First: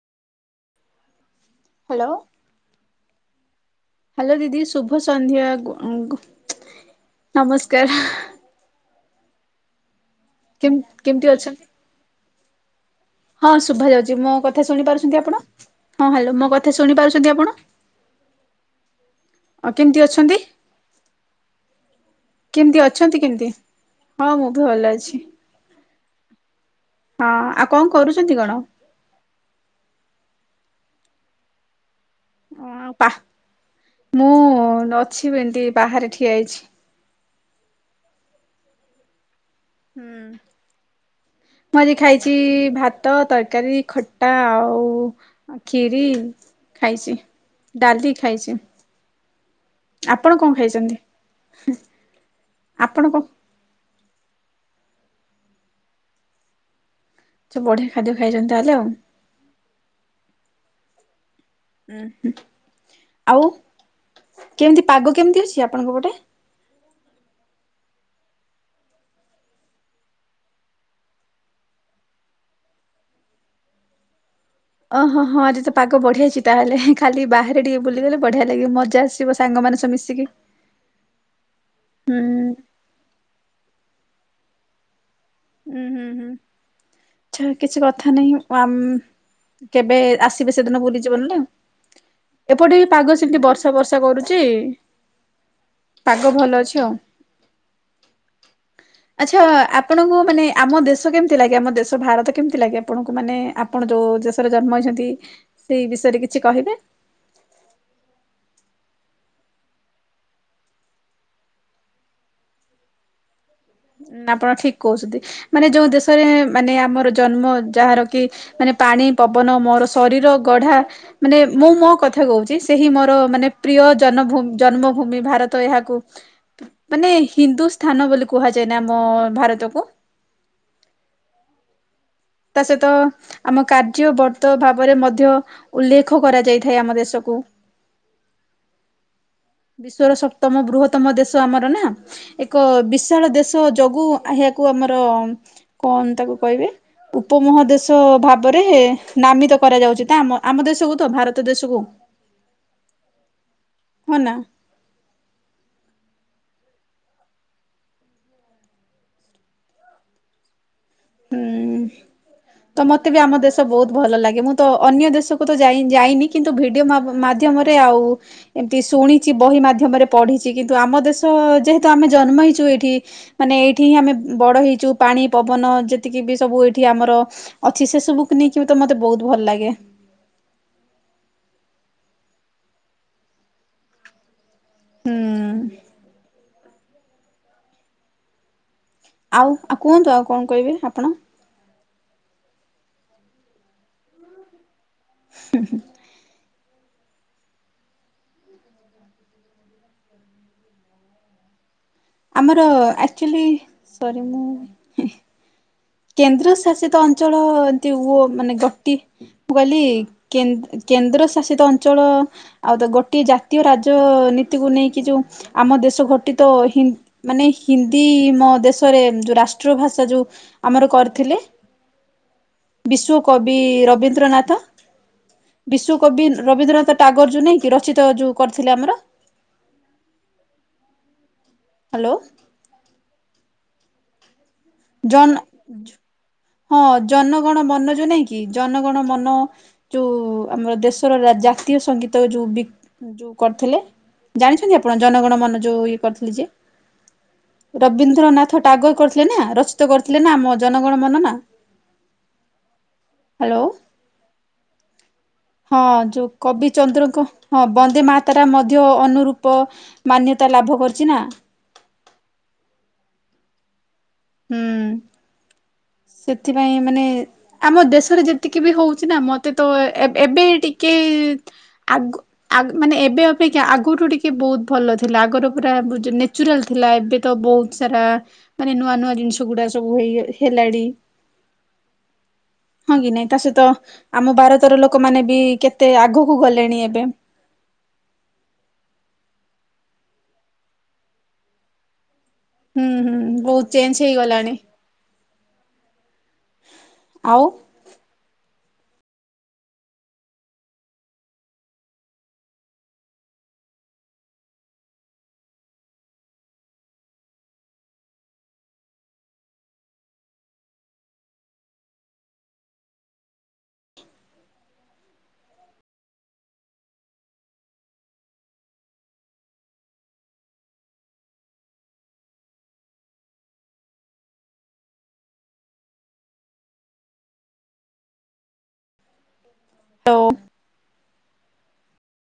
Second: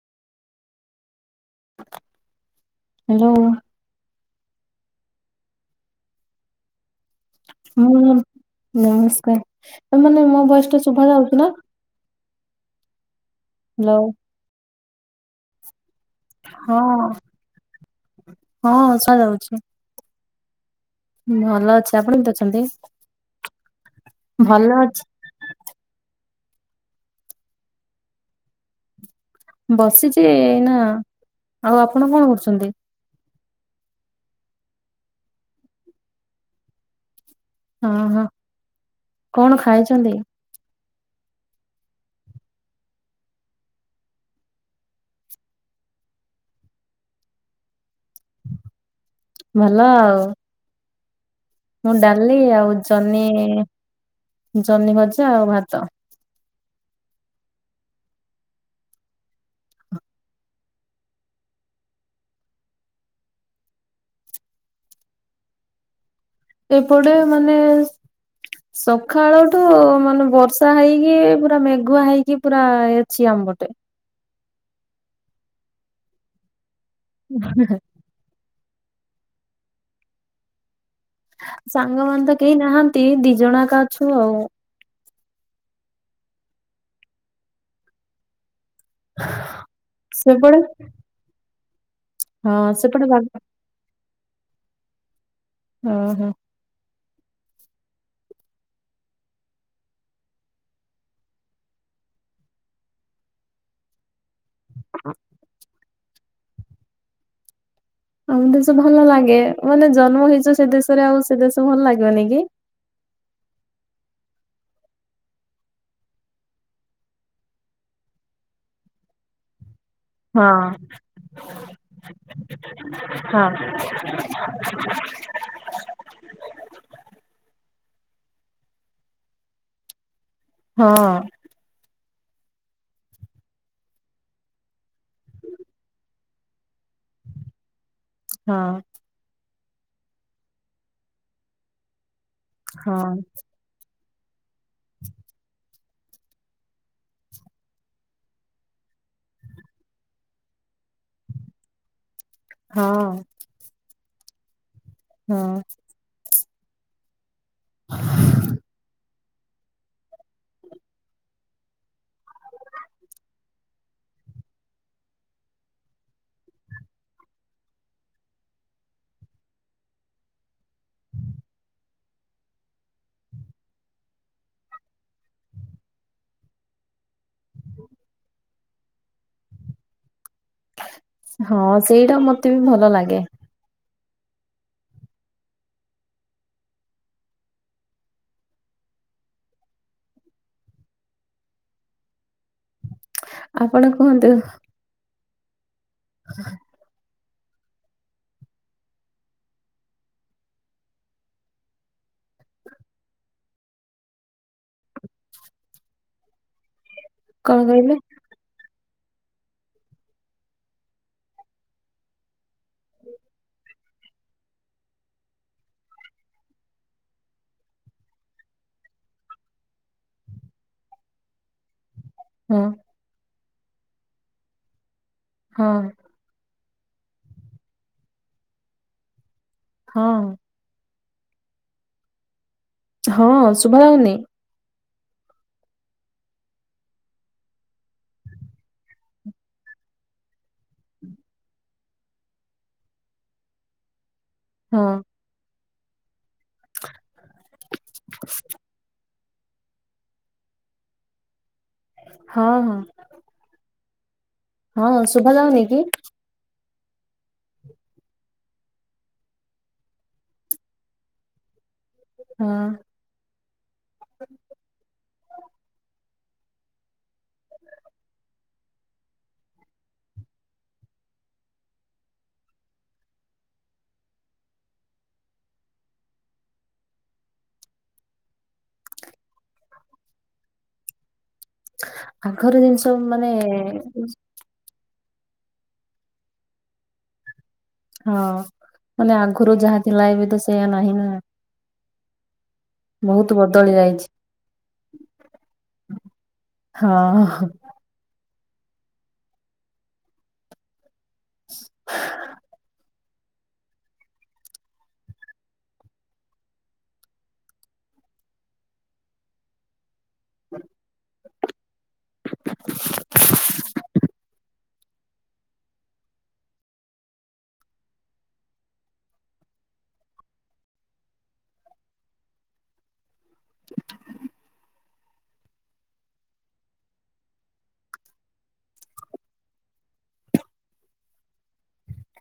Hello, hello hello ଦିଦି ଶୁଭ ସନ୍ଧ୍ୟା ଗୁ ନମସ୍କାର ହୁଁ ନମସ୍କାର ମାନେ ମୋ ଭଏସ୍ କେମ୍ ଟା ଶୁଭା କେମିତି ଯାଉଛି ନା? ଅଛନ୍ତି? ହଁ ଶୁଭା ହ୍ୟାଲୋ। ଯାଉଛି ମୋ କଥା ଶୁଣି ପାରୁଛନ୍ତି ଆପଣ? ହଁ ହ୍ୟାଲୋ ମୋ କଥା ହଁ ଶୁଣି ପାରୁଛନ୍ତି ଆପଣ? ହଁ ଶୁଣା ଯାଉଛି। ଆ କେମିତି ଅଛନ୍ତି? ଅଛି ଆପଣ ଅଛନ୍ତି? କେମିତି ଅଛନ୍ତି କେମତି? ହଁ ମୁଁ ବି ଭଲ ଅଛି। ହଁ, ଆଉ କଣ କରୁଛନ୍ତି କଣ? ବସିଛି ଏଇନା, ଆଉ ଆପଣ କଣ କରୁଛନ୍ତି? ବାଃ ମୁଁ ଅଛି ଏମତି ବାହାରେ ଠିଆ ହେଇଛି। ହଁ ହଁ କଣ ଖାଇଛି ହୁଁ। ମୁଁ ଆଜି ଖାଇଛି ଭାତ, ତରକାରୀ, ଖଟା ଆଉ ଖିରି ଖାଇଛି ଡାଲି ଖାଇଛି। ଭଲ ଆଉ ଆପଣ କଣ ଖାଇଛନ୍ତି? ମୁଁ ଡାଲି ଆଉ ଆପଣ କଣ ଜହ୍ନି, ଜହ୍ନି ଭଜା ଆଉ ଭାତ। ଆଛା ବଢିଆ ଖାଦ୍ୟ ଖାଇଛନ୍ତି ତାହେଲେ ଆଉ। ହୁଁ ହୁଁ, ଆଉ କେମିତି ପାଗ କେମିତି ଅଛି ଆପଣଙ୍କ ପଟେ? ଏ ପଟେ ମାନେ ସକାଳଠୁ ମାନେ ବର୍ଷା ହେଇକି, ପୁରା ମେଘୁଆ ହେଇକି, ପୁରା ଅଛି ଆମ ପଟେ। ଓହୋ ହଁ ହଁ ଆଜି ତ ପାଗ ବଢିଆ ହେଇଛି ତାହେଲେ, ଖାଲି ବାହାରେ ଟିକେ ବୁଲିଗଲେ ବଢିଆ ଲାଗିବ, ମଜା ଆସିବ, ସାଙ୍ଗମାନେ ସବୁ ମିଶିକି। ସାଙ୍ଗ ହୁଁ ମାନେ ତ କେହି ନାହାଁନ୍ତି, ଦି ଜଣ ଏକା ଅଛୁ ଆଉ। ଉଁ, ହୁଁ, ହୁଁ ଆଛା କିଛି କଥା ନାହିଁ ଆ କେବେ ଆସିବେ ସେପଟେ ସେଦିନ ଭୁଲିଯିବନି ନାଁ, ହଁ ଏପଟେ ବି ସେପଟେ ପାଗ ବାଘ ସେମିତି ବର୍ଷା ବର୍ଷା ବର୍ଷା କରୁଛି, ଓହୋ ପାଗ ଭଲ ଅଛି ଆଉ। ଆଚ୍ଛା ଆପଣଙ୍କୁ ମାନେ ଆମ ଦେଶ କେମିତି ଲାଗେ? ଆମ ଦେଶ ଭାରତ କେମିତି ଲାଗେ ଆପଣଙ୍କୁ? ମାନେ ଆପଣ ଯୋଉ ଦେଶରେ ଜନ୍ମ ହେଇଛନ୍ତି, ସେଇ ବିଷୟରେ କିଛି କହିବେ? ଆମ ଦେଶ ଭଲ ଲାଗେ, ମାନେ ଜନ୍ମ ହେଇଛ ସେ ଦେଶରେ ଆଉ ସେ ଦେଶ ଭଲ ଲାଗିବନି କି। ଆପଣ ଠିକ୍ କହୁଛନ୍ତି। ମାନେ ଯୋଉ ଦେଶରେ ମାନେ ଆମର ଜନ୍ମ ଯାହାର କି ମାନେ ପାଣି ପବନ ମୋର ଶରୀର ହଁ ଗଢା ମାନେ ମୁଁ ମୋ କଥା କହୁଛି, ସେ ହିଁ ମୋର ମାନେ ହଁ। ପ୍ରିୟ ଜନଭୂ ଜନ୍ମଭୂମି ଭାରତ ତ ଏହାକୁ ମାନେ ହିନ୍ଦୁ ସ୍ଥାନ ବୋଲି କୁହାଯାଏ ନା ଆମ ଭାରତକୁ? ହଁ। ତା ସହିତ ଆମ କାର୍ଯ୍ୟବର୍ତ ଭାବରେ ମଧ୍ୟ ଉଲ୍ଲେଖ କରାଯାଇଥାଏ ଆମ ଦେଶକୁ। ହଁ। ବିଶ୍ଵର ସପ୍ତମ ବୃହତମ ଦେଶ ଆମର ନା, ଏକ ହଁ ବିଶାଳ ଦେଶ ତ ଯୋଗୁ ଏହାକୁ ଆମର କଣ ତାକୁ କହିବେ ଉପମହାଦେଶ ଭାବରେ ନାମିତ କରାଯାଉଛି, ତ ଆମ ଆମ ଦେଶକୁ ତ, ଭାରତ ଦେଶକୁ। ହଁ। ହଁ, ନା। ହଁ। [inaudible] ହୁଁ। ତ ମତେ ବି ଆମ ଦେଶ ବହୁତ ଭଲ ଲାଗେ, ମୁଁ ତ ଅନ୍ୟ ଦେଶକୁ ତ ଯାଇ ଯାଇନି କିନ୍ତୁ ଭିଡିଓ ମା ମାଧ୍ୟମରେ ଆଉ ଏମିତି ଶୁଣିଛି ବହି ମାଧ୍ୟମରେ ପଢିଛି, କିନ୍ତୁ ଆମ ଦେଶ ଯେହେତୁ ଆମେ ଜନ୍ମ ହେଇଛୁ ଏଇଠି ମାନେ ଏଇଠି ହିଁ ଆମେ ବଡ ହେଇଛୁ ପାଣି, ପବନ ଯେ ଯେତିକି ବି ସବୁ ଏଇଠି ଆମର ଅଛି, ସେ ସବୁକୁ ନେଇକି ବି ତ ମତେ ବହୁତ୍ ଭଲ ଲାଗେ। ହଁ, ସେଇଟା ମତେ ବି ଭଲ ଲାଗେ। ହୁଁ। ଆଉ, ଆଉ କୁହନ୍ତୁ ଆଉ କଣ କହିବେ ଆପଣ? ଆପଣ କୁହନ୍ତୁ। ହୁଁ ହୁଁ। ହ [inaudible] ଆମର ଆକ୍ଚୁଲି, ସରି ମୁଁ କେନ୍ଦ୍ର ଶାସିତ ଅଞ୍ଚଳ କଣ ଏମିତି କହିଲେ? ଓ ମାନେ କଟି? ମୁଁ କହିଲି କେ କେନ୍ଦ୍ର ଶାସିତ ଅଞ୍ଚଳ ଆଉ ତ ଗୋଟିଏ ଜାତୀୟ ରାଜନୀତିକୁ ନେଇକି, ଯୋଉ ଆମ ଦେଶ ଗଠିତ ହିଁ ମାନେ ହିନ୍ଦୀ ମୋ ଦେଶରେ ଯୋଉ ରାଷ୍ଟ୍ରୀୟ ଭାଷା ଯୋଉ ଆମର କରିଥିଲେ ହଁ। ବିଶ୍ୱ କବି ରବୀନ୍ଦ୍ରନାଥ ହଁ ବିଶ୍ଵ କବି ରବୀନ୍ଦ୍ରନାଥ ଟାଗୋର ଯୋଉ ନାଇଁକି ରଚିତ ଯୋଉ କରିଥିଲେ ଆମର ହଁ। ହ୍ୟାଲୋ। ହଁ ଶୁଭା ଯାଉନି? ଜନ ହଁ ଜନ ଗଣ ମନ ଯୋଉ ନାଇଁ କି ଜନ ଗଣ ମନ ଯୋଉ ଆମର ଦେଶର ଜାତୀୟ ସଙ୍ଗୀତ ଯୋଉ ବି ଯୋଉ କରିଥିଲେ। ଜାଣିଛନ୍ତି ହଁ ଆପଣ ଜନ ଗଣ ମନ ଯୋଉ ଇଏ କରିଥିଲେ ଯେ ରବୀନ୍ଦ୍ରନାଥ ଟାଗୋ କରି ଥିଲେ ନା ରଚିତ କରିଥିଲେ ନା ଆମ ଜନ ଗଣ ମନ ନାଁ? ହଁ ହଁ। ହ୍ୟାଲୋ ହଁ ଶୁଭା ଯାଉନି କି ହଁ ଯୋଉ କବି ଚନ୍ଦ୍ରଙ୍କ ହଁ ବନ୍ଦେ ମାତାରାମ ମଧ୍ୟ ଅନୁରୂପ ମାନ୍ୟତା ଲାଭ କରିଚି ନାଁ। ହୁଁ। ହୁଁ ସେଥିପାଇଁ ମାନେ ଆମ ଦେଶରେ ଯେତିକି ବି ହଉଚି ନା ମତେ ତ ଏବେ ଏ ଟିକେ ଆଗ ମାନେ ଏବେ ଅପେକ୍ଷା ଆଗରୁ ଟିକେ ବହୁତ ଭଲ ଥିଲା ଆଗରୁ ପୁରା ନ୍ୟେଚୁରାଲ ଥିଲା ଏବେ ତ ବହୁତ୍ ସାରା ମାନେ ନୂଆ ନୂଆ ଜିନିଷ ଗୁଡ଼ା ସବୁ ହେଇ ହେଲାଣି। ଆଘର ଜିନିଷ ହଁ କି ନାଇଁ ମାନେ ତା ସହିତ ଆମ ଭାରତ ଭାତର ଲୋକମାନେ ବି କେତେ ଆଗକୁ ଗଲେଣି ଏବେ। ହଁ ମାନେ ଆଗରୁ ଯାହା ଥିଲା ଏବେ ତ ସେଇୟା ନାହିଁ ନାଁ। ହୁଁ ହୁଁ ବହୁତ ବଦଳି ଚେଞ୍ଜ ଯାଇଛି। ହେଇଗଲାଣି ଆଉ ହଁ। ଓ-ଓ।